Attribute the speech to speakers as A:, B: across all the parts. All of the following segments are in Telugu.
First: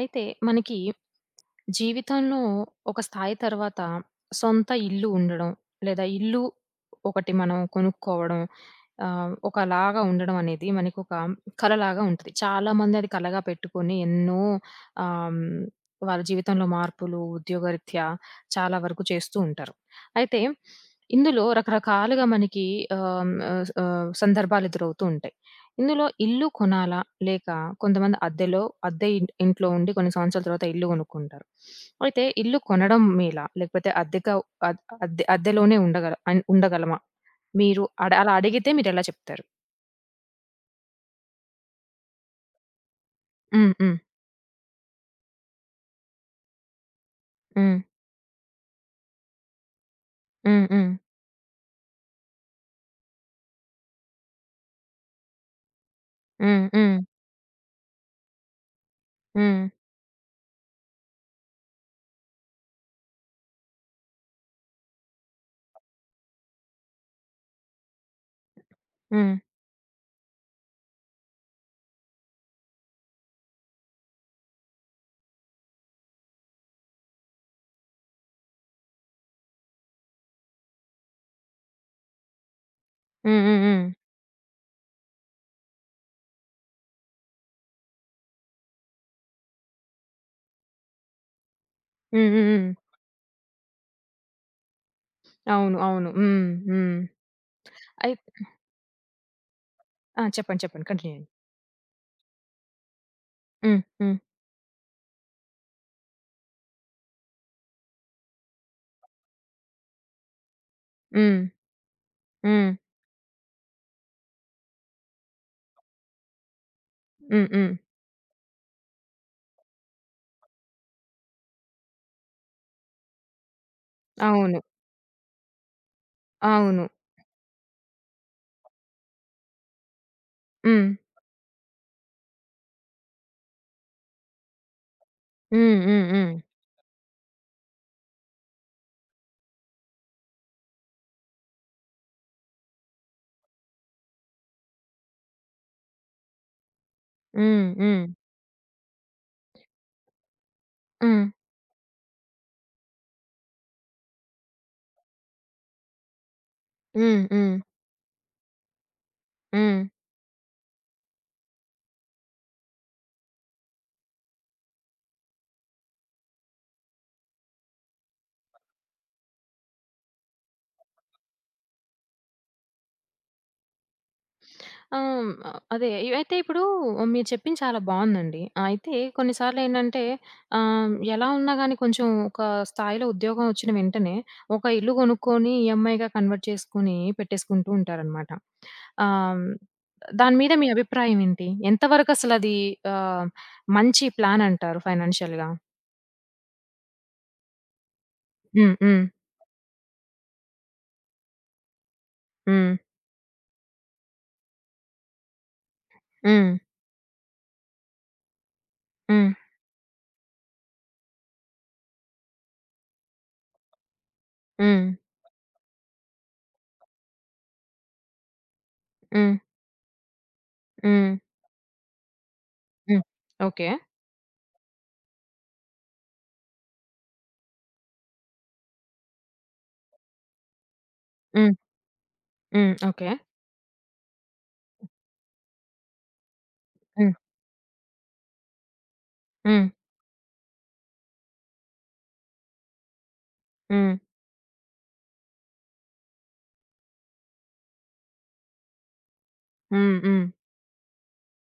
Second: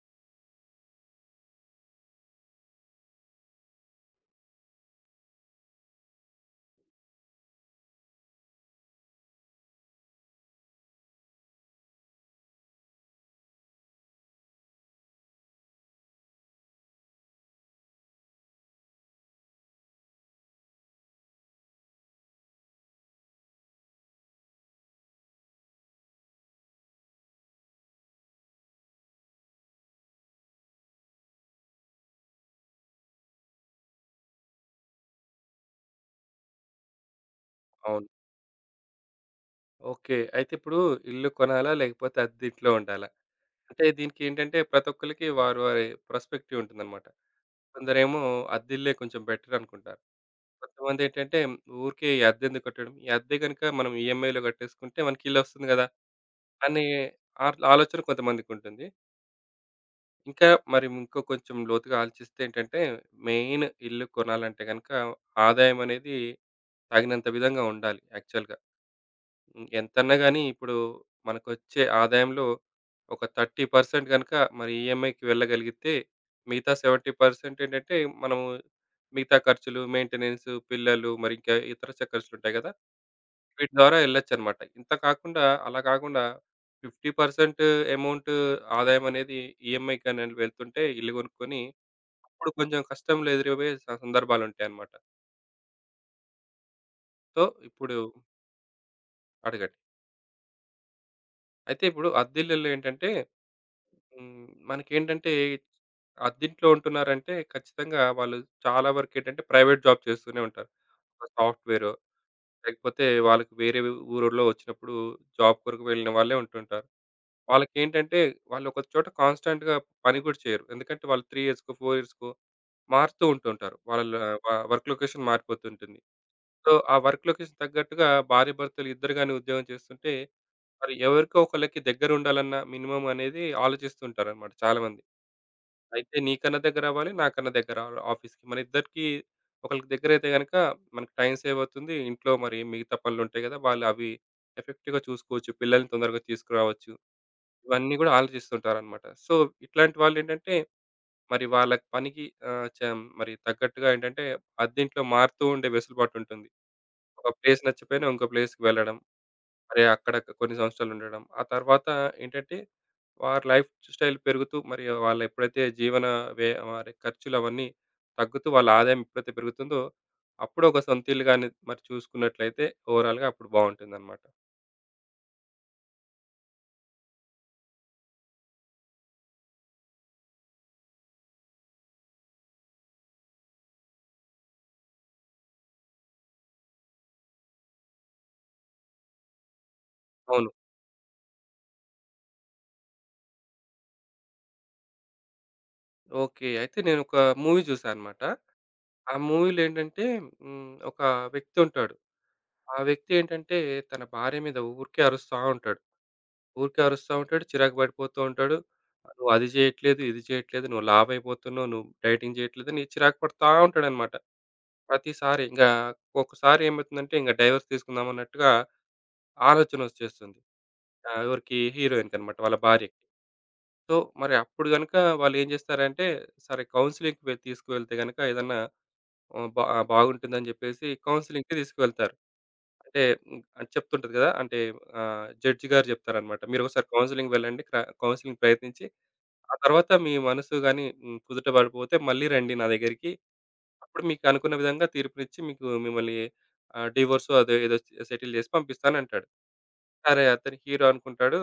A: అయితే మనకి జీవితంలో ఒక స్థాయి తర్వాత సొంత ఇల్లు ఉండడం, లేదా ఇల్లు ఒకటి మనం కొనుక్కోవడం, ఒకలాగా ఉండడం అనేది మనకొక కలలాగా ఉంటది. చాలామంది అది కలగా పెట్టుకొని ఎన్నో ఆహ్, హ్మ్, వాళ్ళ జీవితంలో మార్పులు, ఉద్యోగరీత్యా చాలా వరకు చేస్తూ ఉంటారు. అయితే ఇందులో రకరకాలుగా మనకి ఆహ్, హ్మ్, ఆహ్, ఆహ్, సందర్భాలు ఎదురవుతూ ఉంటాయి. ఇందులో ఇల్లు కొనాలా? లేక కొంతమంది అద్దె ఇంట్లో ఉండి కొన్ని సంవత్సరాల తర్వాత ఇల్లు కొనుక్కుంటారు. అయితే ఇల్లు కొనడం మేలా? లేకపోతే అద్దెక అద్ అద్దె అద్దెలోనే ఉండగలమా? మీరు
B: అవును.
A: అలా అడిగితే మీరెలా చెప్తారు?
B: ఓకే. అయితే ఇప్పుడు ఇల్లు కొనాలా? లేకపోతే అద్దింట్లో ఉండాలా?
A: హ్మ్.
B: అంటే
A: హ్మ్.
B: దీనికేంటంటే ప్రతి ఒక్కళ్ళకి వారి వారి పర్స్‌పెక్టివ్ ఉంటుందన్నమాట.
A: హ్మ్.
B: కొందరేమో అద్దిల్లే కొంచెం బెటర్ అనుకుంటారు.
A: హ్మ్. హ్మ్.
B: కొంతమందేంటంటే ఊరికే ఈ అద్దెందుకు కట్టడం? ఈ అద్దె గనుక మనం ఈఎంఐలో కట్టేసుకుంటే మనకి ఇల్లొస్తుంది గదా!
A: హ్మ్.
B: అనే
A: హ్మ్.
B: ఆలోచన కొంతమందికుంటుంది.
A: హ్మ్.
B: ఇంకా మరి ఇంకో కొంచెం లోతుగా ఆలోచిస్తే ఏంటంటే మెయిన్ ఇల్లు కొనాలంటే గనక ఆదాయం అనేది తగినంత విధంగా ఉండాలి యాక్చువల్‌గా.
A: హ్మ్.
B: ఎంతన్నా గాని ఇప్పుడు మనకొచ్చే ఆదాయంలో ఒక 30% గనుక మరి ఈఎంఐకి వెళ్ళగలిగితే మిగతా 70% ఏంటంటే మనము మిగతా ఖర్చులు, మెయింటెనెన్స్, పిల్లలు మరి ఇంకా ఇతర ఖర్చులుంటాయి కదా!
A: హ్మ్. హ్మ్.
B: వీటి
A: హ్మ్.
B: ద్వారా ఎళ్ళొచ్చనమాట. ఇంత కాకుండా అలా కాకుండా 50% అమౌంట్ ఆదాయం అనేది ఈఎంఐకనేది వెళ్తుంటే ఇల్లు కొనుక్కొని
A: హ్మ్. హ్మ్.
B: అప్పుడు
A: హ్మ్.
B: కొంచెం కష్టంలో ఎదురయ్యే సందర్భాలుంటాయనమాట.
A: అవును. అవును. హ్మ్. హ్మ్.
B: సో, ఇప్పుడు
A: అయి
B: అడగండి.
A: ఆ! చెప్పండి. చెప్పండి. కంటిన్యూ చేయండి.
B: అయితే ఇప్పుడు అద్దిల్లుల్లో ఏంటంటే
A: హ్మ్. హ్మ్.
B: మనకేంటంటే అద్దింట్లో ఉంటున్నారంటే ఖచ్చితంగా వాళ్ళు చాలా వరకేంటంటే ప్రైవేట్ జాబ్ చేస్తూనే ఉంటారు. ఒక
A: హ్మ్.
B: సాఫ్ట్‌వేరో
A: హ్మ్.
B: లేకపోతే వాళ్ళకి వేరే ఊరోల్లో వచ్చినప్పుడు జాబ్ కొరకు వెళ్ళిన వాళ్ళే ఉంటుంటారు.
A: హ్మ్. హ్మ్.
B: వాళ్ళకేంటంటే వాళ్ళు ఒక చోట కాన్‌స్టాంట్‌గా పని కూడా చేయరు. ఎందుకంటే వాళ్ళు 3 ఇయర్స్‌కో, 4 ఇయర్స్‌కో మారుతూ ఉంటుంటారు. వాళ్ళ
A: అవును.
B: Work location మారిపోతుంటుంది. సో,
A: అవును.
B: ఆ వర్క్ లొకేషన్ తగ్గట్టుగా భార్యాభర్తలు ఇద్దరు గాని ఉద్యోగం చేస్తుంటే
A: హ్మ్.
B: మరి ఎవరికో ఒకళ్ళకి దగ్గరుండాలన్న మినిమమ్ అనేది ఆలోచిస్తుంటారన్నమాట చాలామంది.
A: హ్మ్. హ్మ్.
B: అయితే
A: హ్మ్.
B: నీకన్నా దగ్గర అవ్వాలి, నాకన్నా దగ్గర అవ్వాలి ఆఫీస్‌కి. మన ఇద్దరికీ ఒకళ్ళకి దగ్గర అయితే గనక మనకి టైం సేవ్ అవుతుంది. ఇంట్లో మరి మిగతా పనులుంటాయి గదా! వాళ్ళు అవి ఎఫెక్టివ్‌గా చూసుకోవచ్చు. పిల్లల్ని తొందరగా తీసుకురావచ్చు.
A: హ్మ్.
B: ఇవన్నీ
A: హ్మ్.
B: గూడా ఆలోచిస్తుంటారనమాట. సో, ఇట్లాంటి వాళ్ళేంటంటే
A: హ్మ్.
B: మరి వాళ్ళ పనికి ఆహ్, చం మరి తగ్గట్టుగా ఏంటంటే అద్దింట్లో మారుతూ ఉండే వెసులుబాటుంటుంది.
A: హ్మ్.
B: ఒక
A: హ్మ్.
B: ప్లేస్ నచ్చకపోయినా ఇంకో ప్లేస్‌కి వెళ్ళడం.
A: హ్మ్.
B: మరి అక్కడ కొన్ని సంవత్సరాలు ఉండడం. ఆ తర్వాత ఏంటంటే వారి లైఫ్ స్టైల్ పెరుగుతూ మరి వాళ్ళు ఎప్పుడైతే జీవన వారి ఖర్చులు అవన్నీ తగ్గుతూ వాళ్ళ ఆదాయం ఎప్పుడైతే పెరుగుతుందో, అప్పుడు ఒక సొంత ఇల్లు గాని మరి చూసుకున్నట్లయితే ఓవరాల్‌గా అప్పుడు బావుంటుందన్నమాట.
A: ఆహ్, అదే. అయితే ఇప్పుడు మీరు చెప్పింది చాలా బావుందండి. అయితే కొన్ని సార్లేంటంటే ఎలా ఉన్నా గాని కొంచెం ఒక స్థాయిలో ఉద్యోగం వచ్చిన వెంటనే ఒక ఇల్లు కొనుక్కొని ఈఎంఐగా కన్వర్ట్ చేసుకొని పెట్టేసుకుంటూ ఉంటారనమాట. ఆహ్, దాని
B: అవును.
A: మీద మీ అభిప్రాయం ఏంటి? ఎంత వరకసలది ఆహ్, మంచి ప్లాన్ అంటారు ఫైనాన్షియల్‌గా?
B: ఓకే. అయితే నేనొక మూవీ చూసా అన్నమాట.
A: హ్మ్. హ్మ్.
B: ఆ మూవీలో ఏంటంటే ఒక వ్యక్తి ఉంటాడు.
A: హ్మ్.
B: ఆ వ్యక్తి ఏంటంటే తన భార్య మీద ఊరికే అరుస్తా ఉంటాడు.
A: హ్మ్.
B: ఊరికే అరుస్తా ఉంటాడు. చిరాకు పడిపోతూ ఉంటాడు.
A: హ్మ్.
B: "నువ్వు అది చేయట్లేదు, ఇది చేయట్లేదు, నువ్వు లావ్ అయిపోతున్నావు, నువ్వు డైటింగ్ చేయట్లేదని" చిరాకు పడతా ఉంటాడనమాట.
A: హ్మ్.
B: ప్రతిసారి ఇంగా ఒక్కొక్కసారి ఏమవుతుందంటే ఇంక డైవర్స్ తీసుకుందాం అన్నట్టుగా
A: హ్మ్.
B: ఆలోచన వచ్చేస్తుంది.
A: హ్మ్.
B: ఎవరికి హీరోయిన్‌కనమాట వాళ్ళ భార్యకి.
A: హ్మ్. ఓకే.
B: సో, మరి అప్పుడు గనుక వాళ్ళేం జేస్తారంటే, సరే కౌన్సెలింగ్‌కి తీసుకువెళ్తే గనక ఏదన్నా బాగుంటుందని జెప్పేసి
A: హ్మ్.
B: కౌన్సెలింగ్‌కి తీసుకువెళ్తారు.
A: హ్మ్.
B: అంటే
A: ఓకే.
B: అది చెప్తుంటది గదా! అంటే జడ్జి గారు జెప్తారనమాట. "మీరొకసారి
A: హ్మ్.
B: కౌన్సెలింగ్ వెళ్ళండి. కౌన్సెలింగ్ ప్రయత్నించి ఆ
A: హ్మ్.
B: తర్వాత మీ మనసు గాని కుదుట పడిపోతే మళ్ళీ రండి నా దగ్గరికి.
A: హ్మ్.
B: అప్పుడు మీకు అనుకున్న విధంగా తీర్పునిచ్చి మీకు మిమ్మల్ని డివోర్సో అదో ఏదో సెటిల్ చేసి పంపిస్తానంటాడు.
A: హ్మ్.
B: సరే
A: హ్మ్.
B: అతను హీరో అనుకుంటాడు.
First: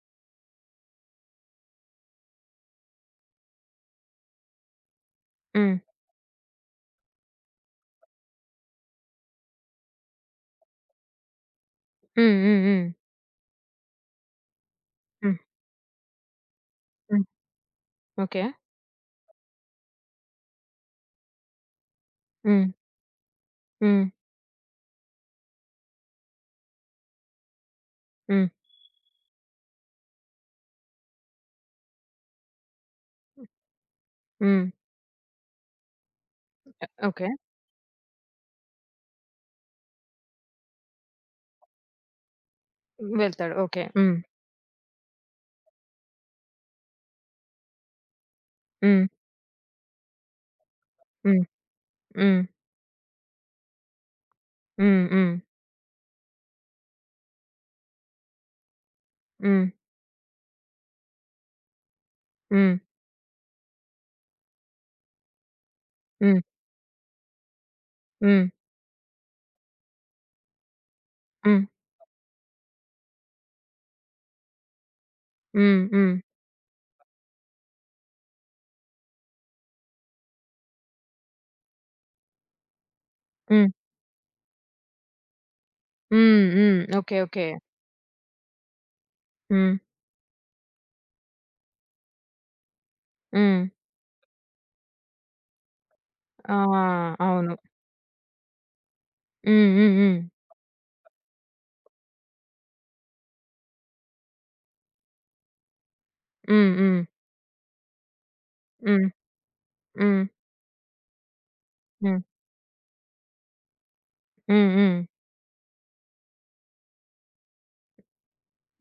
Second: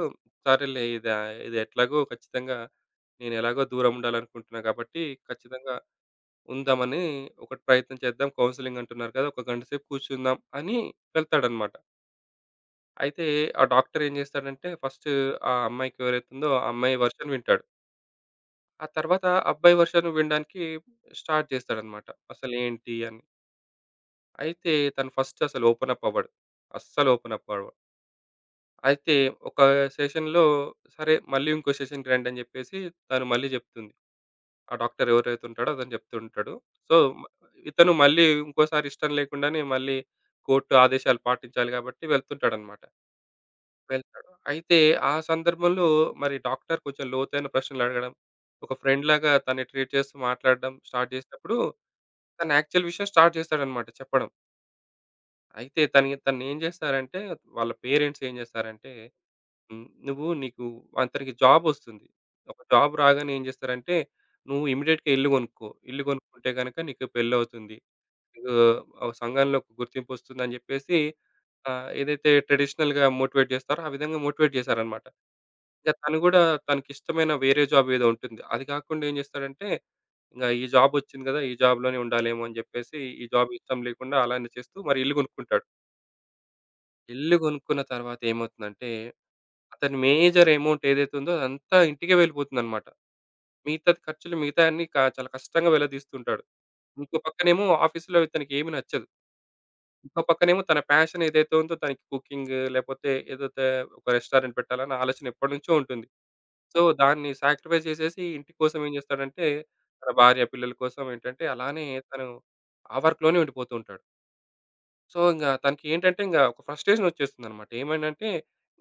B: సరేలే ఇది ఇది ఎట్లాగో ఖచ్చితంగా నేనెలాగో దూరం ఉండాలనుకుంటున్నా కాబట్టి ఖచ్చితంగా
A: హ్మ్.
B: ఉందామని ఒకటి ప్రయత్నం చేద్దాం. కౌన్సెలింగ్ అంటున్నారు కదా! ఒక గంట సేపు కూర్చుందాం అని వెళ్తాడన్నమాట.
A: హ్మ్. హ్మ్. హ్మ్.
B: అయితే ఆ డాక్టర్ ఏం చేస్తాడంటే ఫస్ట్
A: హ్మ్.
B: ఆ అమ్మాయికి ఎవరైతే ఉందో ఆ అమ్మాయి
A: హ్మ్.
B: వెర్షన్ వింటాడు.
A: ఓకే.
B: ఆ తర్వాత అబ్బాయి వర్షన్ వినడానికి స్టార్ట్ చేస్తాడనమాట.
A: హ్మ్.
B: అసలేంటి అని.
A: హ్మ్.
B: అయితే తను ఫస్ట్ అసలు ఓపెన్ అప్ అవ్వడు. అస్సలు ఓపెన్ అప్ అవ్వడు.
A: హ్మ్.
B: అయితే ఒక సెషన్‌లో సరే మళ్ళీ ఇంకో సెషన్‌కి రండి అని చెప్పేసి తను మళ్ళీ చెప్తుంది.
A: హ్మ్.
B: ఆ డాక్టర్ ఎవరైతే ఉంటాడో అతను చెప్తూ ఉంటాడు.
A: అ
B: సో, మ
A: ఓకే.
B: ఇతను మళ్ళీ ఇంకోసారి ఇష్టం లేకుండానే మళ్ళీ కోర్టు ఆదేశాలు పాటించాలి కాబట్టి వెళ్తుంటాడనమాట.
A: వెళ్తాడు. ఓకే. హ్మ్.
B: వెళ్తాడు. అయితే ఆ సందర్భంలో మరి డాక్టర్ కొంచెం లోతైన ప్రశ్నలడగడం, ఒక
A: హ్మ్.
B: ఫ్రెండ్ లాగా తనని ట్రీట్ చేస్తూ మాట్లాడడం స్టార్ట్
A: హ్మ్.
B: చేసినప్పుడు,
A: హ్మ్.
B: తన యాక్చువల్ విషయం స్టార్ట్ చేస్తాడనమాట చెప్పడం.
A: హ్మ్. హ్మ్.
B: అయితే తనకి తనేం చేస్తారంటే, వాళ్ళ పేరెంట్స్ ఏం చేస్తారంటే,
A: హ్మ్.
B: హ్మ్. నువ్వు నీకు అతనికి జాబొస్తుంది. ఒక
A: హ్మ్.
B: జాబ్ రాగానే ఏం చేస్తారంటే, "నువ్వు ఇమ్మీడియేట్‌గా ఇల్లు కొనుక్కో. ఇల్లు
A: హ్మ్.
B: కొనుక్కుంటే గనక నీకు పెళ్లవుతుంది.
A: హ్మ్.
B: నీకు ఒక సంఘంలో గుర్తింపొస్తుందని" చెప్పేసి
A: హ్మ్.
B: ఏదైతే ట్రెడిషనల్‌గా మోటివేట్ చేస్తారో, ఆ విధంగా మోటివేట్ చేశారనమాట.
A: హ్మ్.
B: ఇక
A: హ్మ్.
B: తను గూడా తనకిష్టమైన వేరే జాబ్ ఏదో ఉంటుంది. అది కాకుండా ఏం చేస్తాడంటే, ఇంగ ఈ జాబ్ వచ్చింది కదా! ఈ జాబ్‌లోనే ఉండాలేమో అని చెప్పేసి, ఈ జాబ్
A: హ్మ్.
B: ఇష్టం లేకుండా అలానే చేస్తూ మరి ఇల్లు కొనుక్కుంటాడు.
A: హ్మ్. హ్మ్. ఓకే.
B: ఇల్లు
A: ఓకే.
B: కొనుక్కున్న తర్వాత ఏమవుతుందంటే,
A: హ్మ్.
B: అతని మేజర్ అమౌంట్ ఏదైతే ఉందో అదంతా ఇంటికే వెళ్ళిపోతుందన్నమాట.
A: హ్మ్.
B: మిగతాది ఖర్చులు మిగతాయన్నీ చాలా కష్టంగా వెల్లదీస్తుంటాడు.
A: ఆ!
B: ఇంకో
A: అవును.
B: పక్కనేమో ఆఫీస్‌లో ఇతనికి ఏమి నచ్చదు.
A: హ్మ్. హ్మ్.
B: ఇంకో పక్కనేమో తన ప్యాషన్ ఏదైతే ఉందో తనకి కుకింగ్ లేకపోతే ఏదైతే ఒక రెస్టారెంట్ పెట్టాలన్న ఆలోచన ఎప్పటినుంచో ఉంటుంది.
A: హ్మ్.
B: సో,
A: హ్మ్.
B: దాన్ని సాక్రిఫైస్ చేసేసి ఇంటి కోసం ఏం
A: హ్మ్.
B: చేస్తాడంటే, తన
A: హ్మ్.
B: భార్య, పిల్లల కోసం ఏంటంటే అలానే
A: హ్మ్.
B: తను ఆ వర్క్‌లోనే ఉండిపోతూ ఉంటాడు.
A: హ్మ్. హ్మ్.
B: సో, ఇంగ తనకి ఏంటంటే ఇంగ ఒక ఫ్రస్ట్రేషన్ వచ్చేస్తుందన్నమాట. ఏమనంటే,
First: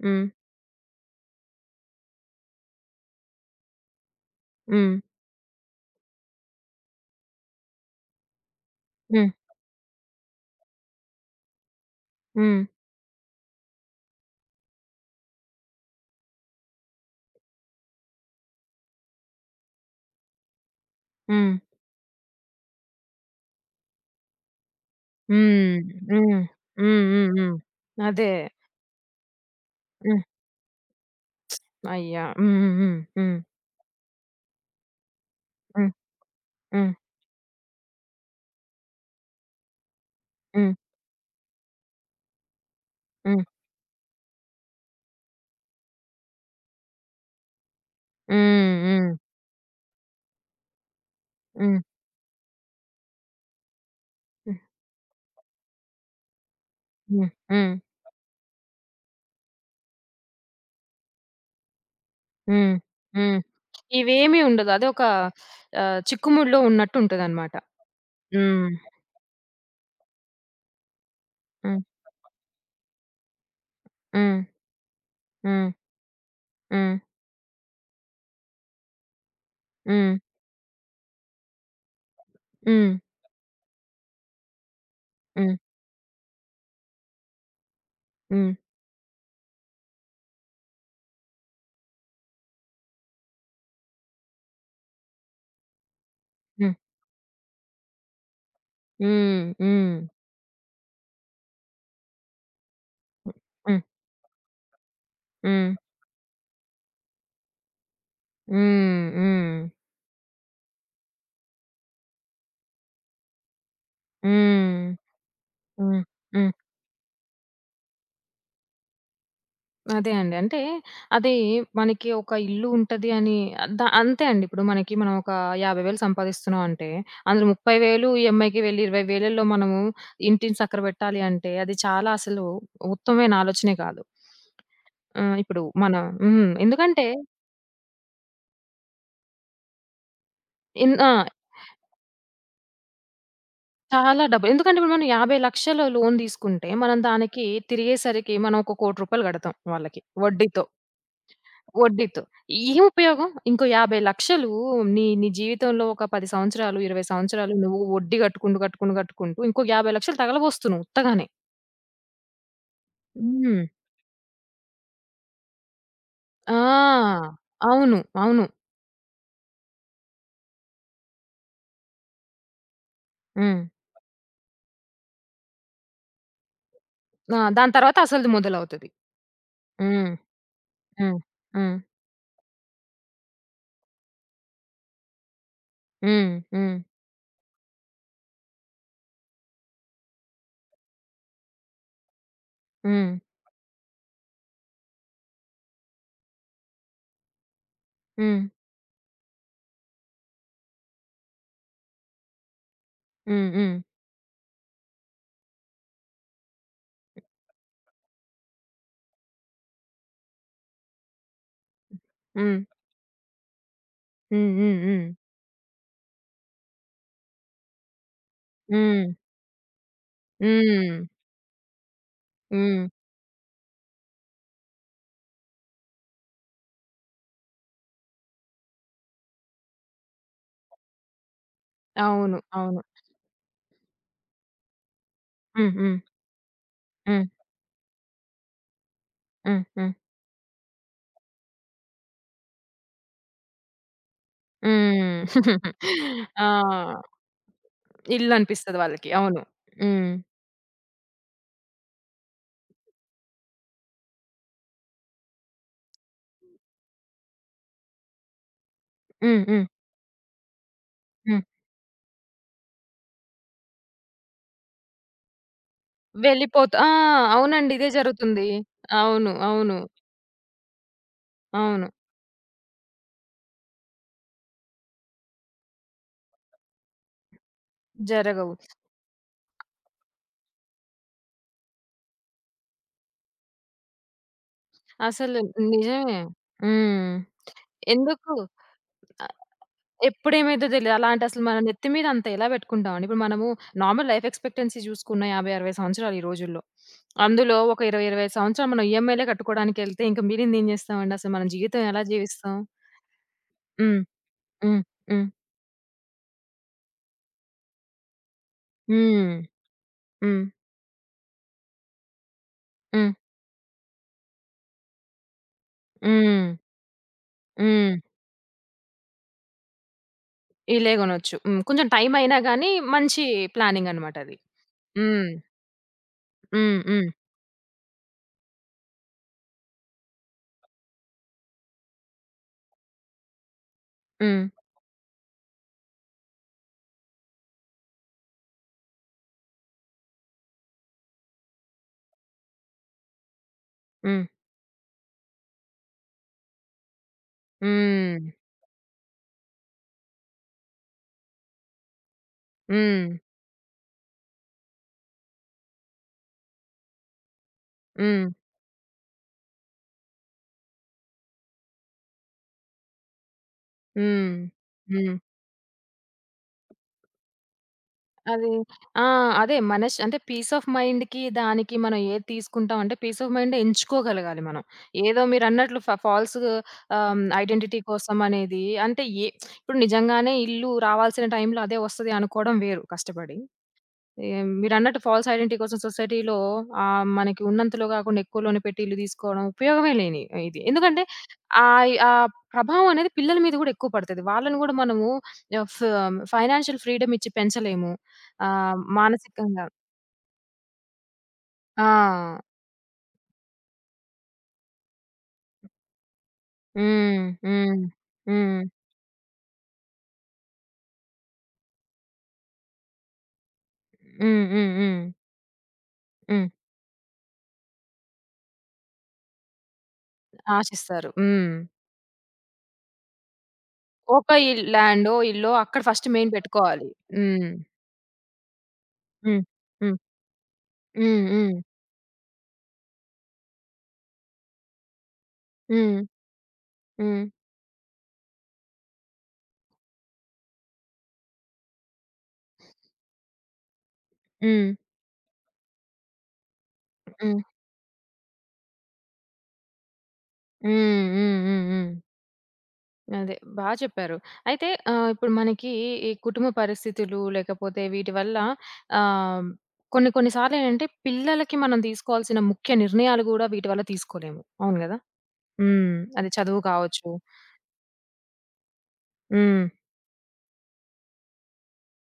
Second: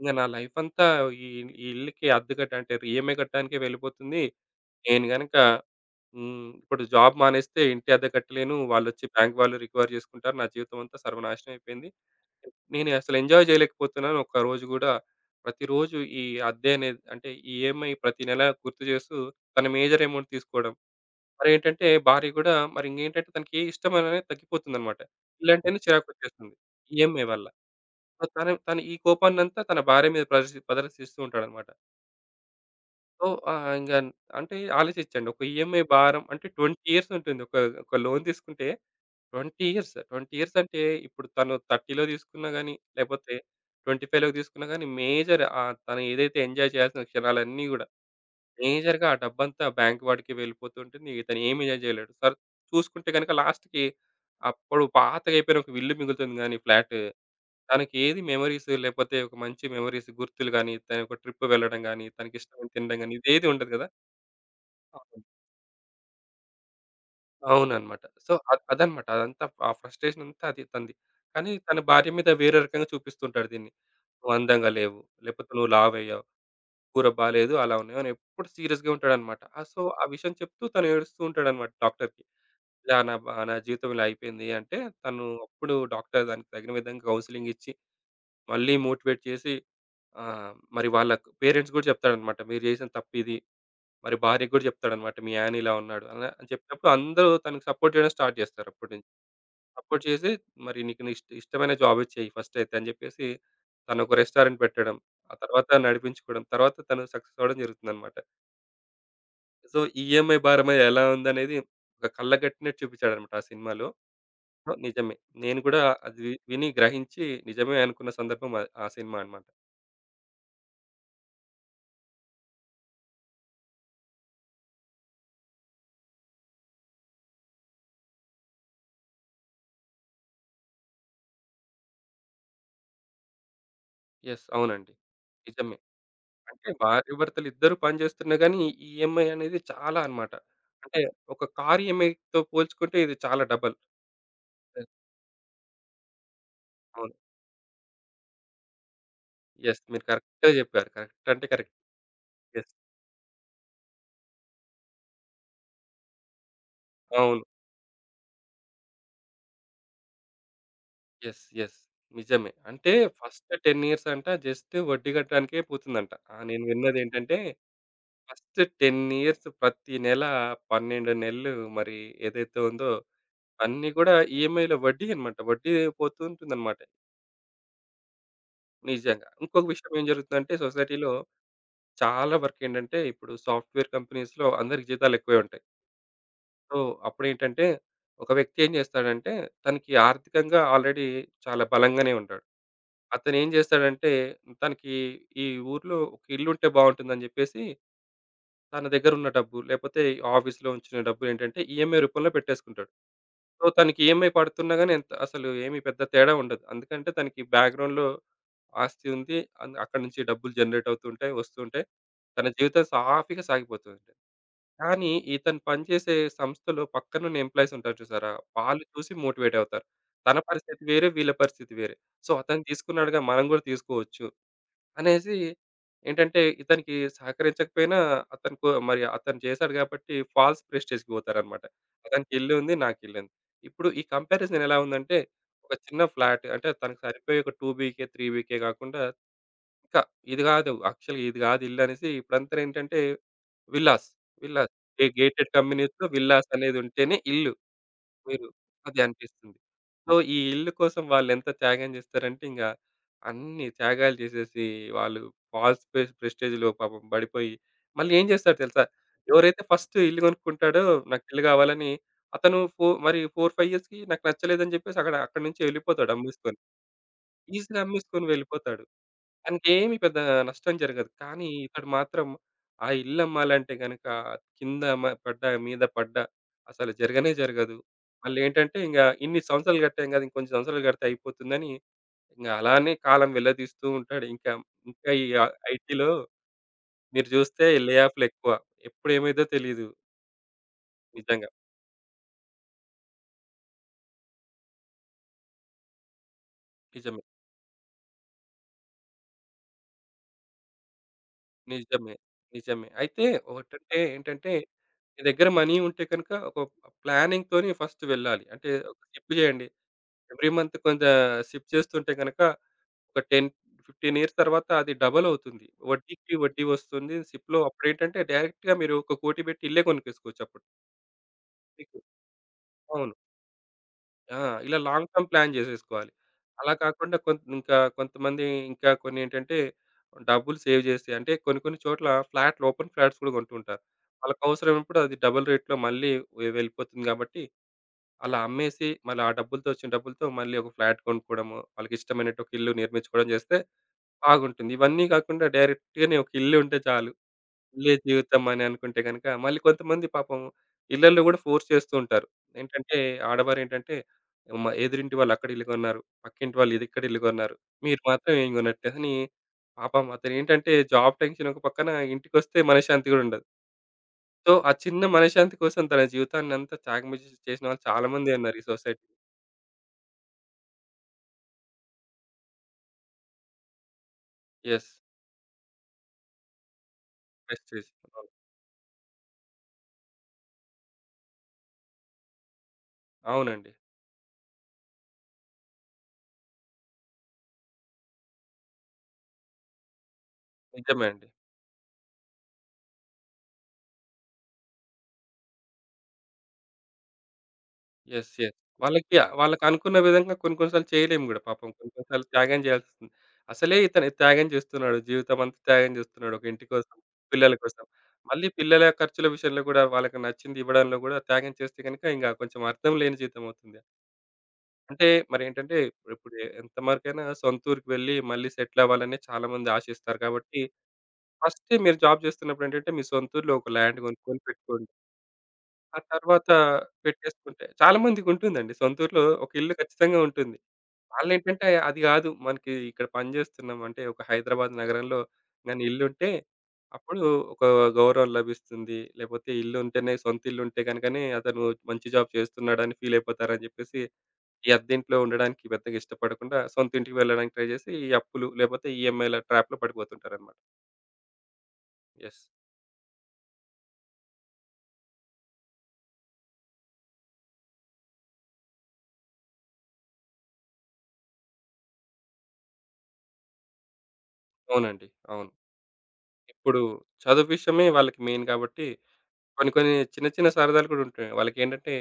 B: ఇంగ నా
A: హ్మ్.
B: లైఫ్ అంతా ఈ ఈ ఇల్లుకి అద్దె కట్ట అంటే ఈఎంఐ కట్టడానికే వెళ్ళిపోతుంది.
A: హ్మ్. హ్మ్.
B: నేను గనక ఇప్పుడు జాబ్ మానేస్తే ఇంటి అద్దె కట్టలేను. వాళ్ళొచ్చి
A: హ్మ్.
B: బ్యాంక్ వాళ్ళు రికవర్ చేసుకుంటారు. నా జీవితం అంతా సర్వనాశనం అయిపోయింది.
A: హ్మ్.
B: నేను అసలు ఎంజాయ్ చేయలేకపోతున్నాను. ఒక్క రోజు గూడా. ప్రతిరోజు ఈ అద్దె అనేది అంటే ఈ ఈఎంఐ ప్రతి నెల గుర్తు చేస్తూ తన మేజర్ అమౌంట్ తీసుకోవడం.
A: హ్మ్.
B: మరేంటంటే భార్య గూడా మరి ఇంకేంటంటే తనకి ఏ ఇష్టం అనేది తగ్గిపోతుందన్నమాట.
A: హ్మ్.
B: ఇల్లంటేనే
A: హ్మ్.
B: చిరాకొచ్చేస్తుంది.
A: హ్మ్.
B: ఈఎంఐ
A: హ్మ్.
B: వల్ల.
A: హ్మ్.
B: సో,
A: అదే.
B: తను తను ఈ కోపాన్నంతా తన భార్య
A: హ్మ్.
B: మీద ప్రదర్శిస్తూ ఉంటాడన్నమాట.
A: అయ్యా! హ్మ్. హ్మ్.
B: సో,
A: హ్మ్.
B: ఆహ్, ఇంగ అంటే ఆలోచించండి. ఒక ఈఎంఐ
A: హ్మ్.
B: భారం అంటే 20
A: హ్మ్.
B: ఇయర్స్ ఉంటుంది. ఒక ఒక లోన్ తీసుకుంటే 20 ఇయర్స్. 20 ఇయర్స్
A: హ్మ్.
B: అంటే ఇప్పుడు తను 30లో తీసుకున్నా గాని, లేపోతే
A: హ్మ్.
B: 25లో తీసుకున్నా గాని మేజర్ తను ఏదైతే ఎంజాయ్ చేయాల్సిన క్షణాలన్నీ గూడా మేజర్‌గా
A: హ్మ్.
B: ఆ డబ్బంతా బ్యాంక్ వాడికి వెళ్ళిపోతుంటుంది. ఇతను ఏమి
A: హ్మ్. హ్మ్.
B: ఎంజాయ్ చేయలేడు. చూసుకుంటే గనక లాస్ట్‌కి అప్పుడు పాతగయిపోయిన ఒక ఇల్లు మిగులుతుంది గానీ ఫ్లాట్
A: హ్మ్. హ్మ్.
B: తనకి ఏది మెమోరీస్ లేకపోతే ఒక మంచి మెమోరీస్ గుర్తులు గాని, తను ఒక ట్రిప్ వెళ్ళడం గాని,
A: హ్మ్.
B: తనకిష్టమైనది తినడం గాని
A: హ్మ్.
B: ఇదేది ఉండదు కదా!
A: ఇవేమీ ఉండదు. అదొక
B: అవును.
A: చిక్కుముడిలో ఉన్నట్టుంటదనమాట.
B: అవునన్నమాట. సో,
A: హ్మ్.
B: అదన్నమాట. అదంతా ఆ ఫ్రస్ట్రేషన్ అంతా అది తనది. కానీ తన
A: హ్మ్.
B: భార్య మీద వేరే రకంగా చూపిస్తుంటాడు దీన్ని. "నువ్వు
A: హ్మ్.
B: అందంగా లేవు. లేకపోతే
A: హ్మ్.
B: నువ్వు లావయ్యావు.
A: హ్మ్.
B: కూర బాలేదు. అలా ఉన్నావు" అని ఎప్పుడు సీరియస్‌గా ఉంటాడన్నమాట. ఆ! సో, ఆ
A: హ్మ్.
B: విషయం చెప్తూ తను ఏడుస్తూ ఉంటాడన్నమాట డాక్టర్‌కి.
A: హ్మ్.
B: "ఇలా నా జీవితం ఇలా అయిపోయింది" అంటే తను
A: హ్మ్.
B: అప్పుడు డాక్టర్ దానికి తగిన విధంగా కౌన్సెలింగ్ ఇచ్చి, మళ్ళీ మోటివేట్ చేసి ఆ! మరి వాళ్ళ పేరెంట్స్ గూడా చెప్తాడనమాట. మీరు చేసిన తప్పిది. మరి భార్యకి గూడా చెప్తాడనమాట. మీ ఆయన ఇలా ఉన్నాడు అలా అని
A: హ్మ్.
B: చెప్పినప్పుడు అందరూ తనకి సపోర్ట్ చేయడం స్టార్ట్ చేస్తారు అప్పటి నుంచి.
A: హ్మ్. హ్మ్.
B: సపోర్ట్ చేసి మరి నీకు నీ ఇష్టమైన జాబే చెయ్యి ఫస్ట్ అయితే అని చెప్పేసి
A: హ్మ్. హ్మ్.
B: తనొక రెస్టారెంట్ పెట్టడం. ఆ తర్వాత
A: హ్మ్.
B: నడిపించుకోవడం. తర్వాత తను సక్సెస్ అవ్వడం జరుగుతుందనమాట.
A: హ్మ్. హ్మ్.
B: సో, ఈఎంఐ భారమ ఎలా ఉందనేది ఒక కళ్ళగట్టినట్టు చూపించాడనమాట ఆ సినిమాలో. సో,
A: హ్మ్.
B: నిజమే. నేను గూడా
A: హ్మ్.
B: అది
A: హ్మ్.
B: విని గ్రహించి నిజమే అనుకున్న సందర్భం ఆ ఆ సినిమా అన్నమాట.
A: అదే అండి. అంటే అది మనకి ఒక ఇల్లు ఉంటది అని అంతే అండి. ఇప్పుడు మనకి మనం ఒక 50,000 సంపాదిస్తున్నాం అంటే, అందులో 30,000 ఈఎంఐకి వెళ్ళి 20,000లో మనము ఇంటిని చక్కరబెట్టాలి అంటే అది చాలా అసలు ఉత్తమమైన ఆలోచనే కాదు.
B: యెస్. అవునండి.
A: ఇప్పుడు
B: నిజమే.
A: మన హ్మ్.
B: అంటే
A: ఎందుకంటే
B: భార్యాభర్తలిద్దరూ పని చేస్తున్నా గానీ, ఈ ఈఎంఐ అనేది చాలా అన్నమాట. అంటే
A: ఆ!
B: ఒక కారు ఈఎంఐతో పోల్చుకుంటే ఇది చాలా డబల్.
A: చాలా డబ్బు. ఎందుకంటే
B: హ్మ్.
A: ఇప్పుడు మనం 50,000,000 లోన్ తీసుకుంటే, మనం
B: అవును.
A: దానికి తిరిగేసరికి మనం ఒక 1,00,00,000 కడతాం
B: యెస్.
A: వాళ్ళకి
B: మీరు కరెక్ట్‌గా
A: వడ్డీతో.
B: చెప్పారు. కరెక్ట్ అంటే కరెక్ట్.
A: వడ్డీతో.
B: యెస్.
A: ఏం ఉపయోగం? ఇంకో 50,00,000 నీ నీ జీవితంలో ఒక 10 సంవత్సరాలు, 20
B: అవును.
A: సంవత్సరాలు నువ్వు వడ్డీ కట్టుకుంటూ, కట్టుకుంటూ, కట్టుకుంటూ ఇంకో 50,00,000 తగలబోస్తున్నావు ఉత్తగానే.
B: యెస్. యెస్. నిజమే. అంటే ఫస్ట్
A: హ్మ్.
B: 10 ఇయర్స్ అంట జస్ట్ వడ్డీ కట్టడానికే పోతుందంట. ఆ! నేను
A: ఆ!
B: విన్నదేంటంటే
A: అవును. అవును.
B: ఫస్ట్ 10 ఇయర్స్ ప్రతి నెల 12 నెలలు మరి ఏదైతే ఉందో
A: హ్మ్.
B: అన్నీ గూడా ఈఎంఐల వడ్డీ అన్నమాట. వడ్డీ పోతూ ఉంటుందన్నమాట.
A: ఆ! దాని తర్వాత అసలుది మొదలవుతది.
B: నిజంగా. ఇంకొక విషయం ఏం
A: హ్మ్.
B: జరుగుతుందంటే సొసైటీలో
A: హ్మ్. హ్మ్.
B: చాలా వరకేంటంటే ఇప్పుడు సాఫ్ట్‌వేర్ కంపెనీస్‌లో అందరికి జీతాలెక్కువే ఉంటాయి.
A: హ్మ్. హ్మ్.
B: సో, అప్పుడేంటంటే ఒక వ్యక్తి ఏం చేస్తాడంటే తనకి ఆర్థికంగా ఆల్రెడీ చాలా బలంగానే ఉంటాడు.
A: హ్మ్.
B: అతనేం చేస్తాడంటే తనకి ఈ ఊర్లో ఒక ఇల్లుంటే బావుంటుందని చెప్పేసి
A: హ్మ్.
B: తన దగ్గరున్న డబ్బు లేపోతే ఆఫీస్‌లో ఉంచిన డబ్బులేంటంటే ఈఎంఐ రూపంలో పెట్టేసుకుంటాడు.
A: హ్మ్.
B: సో,
A: హ్మ్.
B: తనకి ఈఎంఐ పడుతున్నా గాని ఎంత అసలు ఏమి పెద్ద తేడా ఉండదు. ఎందుకంటే తనకి బ్యాక్‌గ్రౌండ్‌లో ఆస్తి ఉంది. అక్కడి నుంచి డబ్బులు జనరేట్ అవుతుంటాయి, వస్తుంటాయి. తన
A: హ్మ్.
B: జీవితం సాఫీగా సాగిపోతుంది.
A: హ్మ్. హ్మ్. హ్మ్.
B: కానీ ఇతను పనిచేసే సంస్థలో పక్కనున్న ఎంప్లాయీస్ ఉంటారు చూసారా? వాళ్ళు
A: హ్మ్.
B: చూసి మోటివేట్ అవుతారు. తన పరిస్థితి
A: హ్మ్.
B: వేరే, వీళ్ళ పరిస్థితి వేరే. సో, అతను
A: హ్మ్.
B: తీసుకున్నాడుగా మనం కూడా తీసుకోవచ్చు అనేసి ఏంటంటే ఇతనికి సహకరించకపోయినా అతనుకు మరి అతను చేశాడు కాబట్టి ఫాల్స్ ప్రెస్టీజ్‌కి పోతారనమాట. అతనికి
A: అవును.
B: ఇల్లు ఉంది.
A: అవును.
B: నాకు ఇల్లు ఉంది. ఇప్పుడు ఈ కంపారిజన్ ఎలా ఉందంటే
A: హ్మ్.
B: ఒక
A: హ్మ్.
B: చిన్న ఫ్లాట్ అంటే తనకు
A: హ్మ్.
B: సరిపోయే ఒక 2 బీకే, 3 బీకే కాకుండా
A: హ్మ్. హ్మ్.
B: ఇంకా ఇది గాదు. యాక్చువల్‌గా ఇది గాదు ఇల్లనేసి ఇప్పుడంతానేంటంటే విల్లాస్. విల్లాస్.
A: హ్మ్.
B: గేటెడ్ కమ్యూనిటీస్‌లో విల్లాస్
A: ఆ!
B: అనేదుంటేనే ఇల్లు. మీరు
A: ఇల్లనిపిస్తది
B: అది
A: వాళ్ళకి. అవును.
B: అనిపిస్తుంది.
A: హ్మ్.
B: సో, ఈ ఇల్లు కోసం వాళ్ళెంత త్యాగం జేస్తారంటే ఇంగ అన్ని త్యాగాలు జేసేసి వాళ్ళు ఫాల్స్ ప్రెస్టీజ్‌లో పాపం బడిపోయి మళ్ళీ ఏం జేస్తాడు తెలుసా?
A: హ్మ్.
B: ఎవరైతే
A: హ్మ్.
B: ఫస్ట్ ఇల్లు గొనుక్కుంటాడో నాకు ఇల్లు
A: హ్మ్.
B: గావాలని అతను మరి 4, 5 ఇయర్స్‌కి నాకు నచ్చలేదని జెప్పేసి అక్కడి నుంచి వెళ్ళిపోతాడు అమ్మేసుకొని.
A: వెళ్ళిపోతా ఆ! అవునండి.
B: ఈజీగా
A: ఇదే
B: అమ్మేసుకొని
A: జరుగుతుంది.
B: వెళ్ళిపోతాడు.
A: అవును. అవును.
B: తనకేమి పెద్ద నష్టం జరగదు. కానీ ఇతడు
A: అవును.
B: మాత్రం ఆ ఇల్లు అమ్మాలంటే గనక కింద పడ్డా, మీద పడ్డా అసలు జరగనే జరగదు.
A: జరగవు.
B: మళ్ళేంటంటే ఇంగ ఇన్ని సంవత్సరాలు కట్టాం కదా! ఇంకొంచెం సంవత్సరాలు కడితే అయిపోతుందని ఇంగ అలానే కాలం వెళ్లదీస్తూ ఉంటాడు. ఇంకా ఇంకా ఈ
A: అసలు
B: ఆ ఐటీ‌లో
A: నిజమే. హ్మ్.
B: మీరు చూస్తే లే
A: ఎందుకు
B: ఆఫ్‌లెక్కువ. ఎప్పుడు
A: ఆహ్,
B: ఏమైద్దో తెలీదు.
A: ఎప్పుడేమైద్దో తెలీదు. అలాంటి అసలు
B: నిజంగా.
A: మన నెత్తి మీద అంత ఎలా పెట్టుకుంటామండి. ఇప్పుడు మనము నార్మల్ లైఫ్ ఎక్స్‌పెక్టెన్సీ చూసుకున్న 50, 60 సంవత్సరాలు ఈ రోజుల్లో.
B: నిజమే.
A: అందులో ఒక 20, 25 సంవత్సరాలు మనం ఈఎంఐలే కట్టుకోవడానికెళ్తే ఇంక మిగిలింది ఏం చేస్తామండి? అసలు మన జీవితం ఎలా
B: నిజమే.
A: జీవిస్తాం?
B: నిజమే. అయితే ఒకటంటే
A: హ్మ్.
B: ఏంటంటే
A: హ్మ్.
B: మీ
A: హ్మ్.
B: దగ్గర మనీ ఉంటే కనుక ఒక ప్లానింగ్‌తోని ఫస్ట్ వెళ్ళాలి. అంటే ఒక
A: హ్మ్.
B: స్టెప్ చేయండి.
A: హ్మ్.
B: ఎవ్రీ మంత్ కొంత షిఫ్ట్ చేస్తుంటే గనక ఒక
A: హ్మ్.
B: 10, 15 ఇయర్స్ తర్వాత అది డబుల్ అవుతుంది. వడ్డీకి
A: హ్మ్.
B: వడ్డీ వస్తుంది. సిప్‌లో
A: హ్మ్.
B: అప్పుడేంటంటే డైరెక్ట్‌గా మీరు ఒక 1,00,00,000 పెట్టి ఇల్లే కొనుక్కేసుకోవచ్చు అప్పుడు.
A: ఇలే గొనొచ్చు. హ్మ్. కొంచెం
B: మీకు
A: టైమయినా గానీ
B: అవును.
A: మంచి ప్లానింగనమాట అది.
B: ఆ! ఇలా లాంగ్ టర్మ్
A: హ్మ్.
B: ప్లాన్ చేసేసుకోవాలి. అలా
A: హ్మ్. హ్మ్.
B: కాకుండా కొంత్ ఇంకా కొంతమంది ఇంకా కొన్నేంటంటే డబ్బులు సేవ్ చేసి అంటే కొన్ని కొన్ని చోట్ల ఫ్లాట్‌లు ఓపెన్ ఫ్లాట్స్ కూడా కొంటుంటారు.
A: హ్మ్.
B: వాళ్ళకవసరమైనప్పుడు అది డబుల్ రేట్‌లో మళ్ళీ వెళ్ళిపోతుంది కాబట్టి అలా అమ్మేసి మళ్ళీ ఆ డబ్బులతో వచ్చిన డబ్బులతో మళ్ళీ ఒక ఫ్లాట్ కొనుక్కోవడము, వాళ్ళకిష్టమైనట్టు ఒక ఇల్లు నిర్మించుకోవడం చేస్తే
A: హ్మ్.
B: బాగుంటుంది. ఇవన్నీ కాకుండా డైరెక్ట్‌గానే ఒక ఇల్లు ఉంటే చాలు. ఇల్లే
A: హ్మ్.
B: జీవితం అని అనుకుంటే గనుక మళ్ళీ కొంతమంది పాపం ఇళ్లల్లో కూడా ఫోర్స్ చేస్తూ ఉంటారు. ఏంటంటే
A: హ్మ్.
B: ఆడవారేంటంటే ఎదురింటి వాళ్ళు అక్కడ ఇల్లు కొన్నారు. పక్కింటి వాళ్ళు ఇది ఇక్కడ ఇల్లు కొన్నారు. మీరు
A: హ్మ్.
B: మాత్రం ఏం కొనట్లే అని పాపం అతనేంటంటే జాబ్ టెన్షన్ ఒక పక్కన ఇంటికొస్తే మనశ్శాంతి కూడా ఉండదు.
A: హ్మ్.
B: సో, ఆ చిన్న
A: హ్మ్.
B: మనశ్శాంతి కోసం తన జీవితాన్నంతా త్యాగం చేసిన వాళ్ళు చాలా మందే
A: అది
B: ఉన్నారు ఈ
A: ఆ!
B: సొసైటీలో.
A: అదే, అంటే పీస్ ఆఫ్ మైండ్‌కి, దానికి మనం ఏది తీసుకుంటామంటే పీస్ ఆఫ్ మైండ్ ఎంచుకోగలగాలి మనం.
B: యెస్.
A: ఏదో మీరన్నట్లు ఫాల్స్ ఐడెంటిటీ
B: పెస్టిస్.
A: కోసం
B: అవును.
A: అనేది అంటే ఇప్పుడు నిజంగానే ఇల్లు రావాల్సిన టైంలో అదే వస్తది అనుకోవడం వేరు కష్టపడి.
B: అవునండి.
A: ఏం మీరన్నట్టు ఫాల్స్ ఐడెంటిటీ కోసం సొసైటీలో మనకి ఉన్నంతలో గాకుండా ఎక్కువ లోన్ పెట్టి ఇల్లు తీసుకోవడం ఉపయోగమే లేని ఇది. ఎందుకంటే
B: నిజమే అండి.
A: ఆ ప్రభావం అనేది పిల్లల మీద గూడా ఎక్కువ పడతది. వాళ్ళని గూడా మనము ఆహ్, ఫ్ ఫైనాన్షియల్ ఫ్రీడమ్ ఇచ్చి పెంచలేము.
B: యెస్. యెస్. వాళ్ళకి
A: మానసికంగా
B: వాళ్ళకనుకున్న విధంగా కొన్ని కొన్ని సార్లు చేయలేము గూడా పాపం. కొన్ని కొన్ని సార్లు
A: ఆ!
B: త్యాగం చేయాల్సొస్తుంది. అసలే ఇతను త్యాగం చేస్తున్నాడు. జీవితమంతా త్యాగం చేస్తున్నాడు. ఒక ఇంటి కోసం,
A: హ్మ్.
B: పిల్లల
A: హ్మ్.
B: కోసం. మళ్ళీ
A: హ్మ్.
B: పిల్లల ఖర్చుల విషయంలో గూడా వాళ్ళకి నచ్చింది ఇవ్వడంలో గూడా త్యాగం చేస్తే గనుక ఇంగా కొంచెం అర్థం లేని జీవితం అవుతుంది.
A: హ్మ్. హ్మ్. హ్మ్.
B: అంటే మరేంటంటే ఇప్పుడు
A: హ్మ్.
B: ఎంతవరకైనా సొంత ఊరికి వెళ్ళి మళ్ళీ సెటిల్ అవ్వాలని చాలామంది ఆశిస్తారు. కాబట్టి
A: ఆశిస్తారు. హ్మ్.
B: ఫస్ట్ మీరు జాబ్ చేస్తున్నప్పుడేంటంటే మీ సొంత ఊర్లో ఒక ల్యాండ్
A: ఒక
B: కొనుక్కొని పెట్టుకోండి.
A: ల్యాండో, ఇల్లో అక్కడ
B: ఆ
A: ఫస్ట్ మెయిన్
B: తర్వాత
A: పెట్టుకోవాలి. హ్మ్.
B: పెట్టేసుకుంటే చాలామందికుంటుందండి. సొంతూరులో
A: హ్మ్.
B: ఒక ఇల్లు
A: హ్మ్.
B: ఖచ్చితంగా ఉంటుంది.
A: హ్మ్. హ్మ్.
B: వాళ్ళేంటంటే అది గాదు. మనకి ఇక్కడ పని జేస్తున్నాం అంటే ఒక హైదరాబాద్ నగరంలో గాని
A: హ్మ్.
B: ఇల్లుంటే అప్పుడు
A: హ్మ్.
B: ఒక గౌరవం లభిస్తుంది. లేపోతే సొంత ఇల్లుంటే గనుకనే అతను మంచి జాబ్ చేస్తున్నాడని ఫీలయిపోతారని జెప్పేసి
A: హ్మ్.
B: ఈ అద్దెంట్లో ఉండడానికి పెద్దగా ఇష్టపడకుండా సొంత ఇంటికి
A: హ్మ్.
B: వెళ్ళడానికి ట్రై జేసి ఈ అప్పులు లేపోతే ఈఎంఐల ట్రాప్‌లో పడిపోతుంటారనమాట.
A: హ్మ్. హ్మ్. హ్మ్. హ్మ్.
B: యెస్.
A: అదే చెప్పారు. అయితే ఇప్పుడు మనకి ఈ కుటుంబ పరిస్థితులు లేకపోతే వీటి వల్ల ఆహ్, కొన్ని కొన్ని సార్లేంటంటే పిల్లలకి మనం తీసుకోవాల్సిన ముఖ్య నిర్ణయాలు గూడా వీటి వల్ల తీసుకోలేము. అవును గదా!
B: అవునండి. అవును.
A: హ్మ్. అది చదువు
B: ఇప్పుడు
A: కావచ్చు.
B: చదువు విషయమే వాళ్ళకి మెయిన్ గాబట్టి
A: హ్మ్.
B: కొన్ని కొన్ని చిన్న చిన్న సరదాలు కూడా ఉంటాయి. వాళ్ళకేంటంటే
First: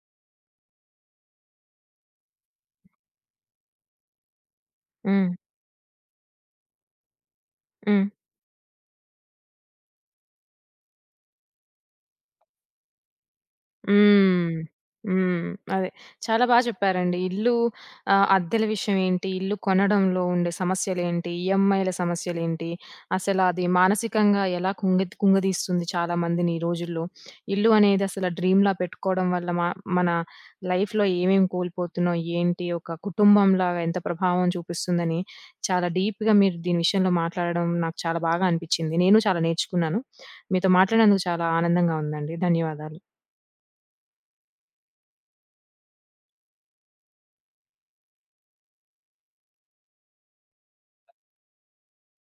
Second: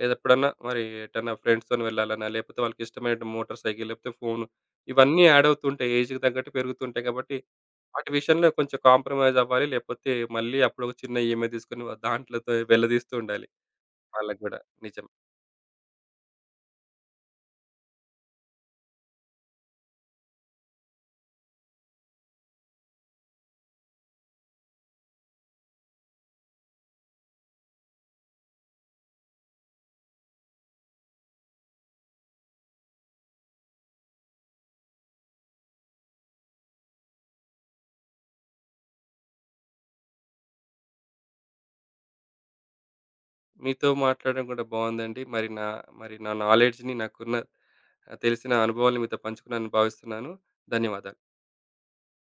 B: లేదా ఎప్పుడన్నా మరి ఎటన్నా ఫ్రెండ్స్‌తోని వెళ్ళాలన్నా, లేకపోతే వాళ్ళకి ఇష్టమైన మోటార్ సైకిల్, లేకపోతే ఫోను ఇవన్నీ
A: హ్మ్.
B: యాడ్ అవుతుంటాయి. ఏజ్‌కి తగ్గట్టు పెరుగుతుంటాయి కాబట్టి,
A: హ్మ్.
B: వాటి విషయంలో కొంచెం కాంప్రమైజ్ అవ్వాలి. లేకపోతే మళ్ళీ అప్పుడు ఒక చిన్న ఈఎంఐ తీసుకొని దాంట్లతో వెళ్ళదీస్తూ ఉండాలి వాళ్ళకి
A: హ్మ్.
B: గూడా. నిజం.
A: హ్మ్. అదే. చాలా చెప్పారండి. ఇల్లు అద్దెల విషయం ఏంటి? ఇల్లు కొనడంలో ఉండే సమస్యలేంటి? ఈఎంఐల సమస్యలేంటి? అసలది మానసికంగా ఎలా కుంగి కుంగదీస్తుంది చాలా మందిని ఈ రోజుల్లో. ఇల్లు అనేది అసల డ్రీమ్‌లా పెట్టుకోవడం వల్ల మన లైఫ్‌లో ఏమేం కోల్పోతున్నాం? ఏంటి? ఒక కుటుంబంలాగా ఎంత ప్రభావం చూపిస్తుందని చాలా డీప్‌గా మీరు దీని విషయంలో మాట్లాడడం నాకు చాలా బాగా అనిపిచ్చింది. నేను చాలా నేర్చుకున్నాను. మీతో మాట్లాడినందుకు చాలా ఆనందంగా ఉందండి. ధన్యవాదాలు.
B: మీతో మాట్లాడడం కూడా బావుందండి. మరి నా నాలెడ్జ్‌ని నాకున్న తెలిసిన అనుభవాలను మీతో పంచుకున్నానని భావిస్తున్నాను. ధన్యవాదాలు.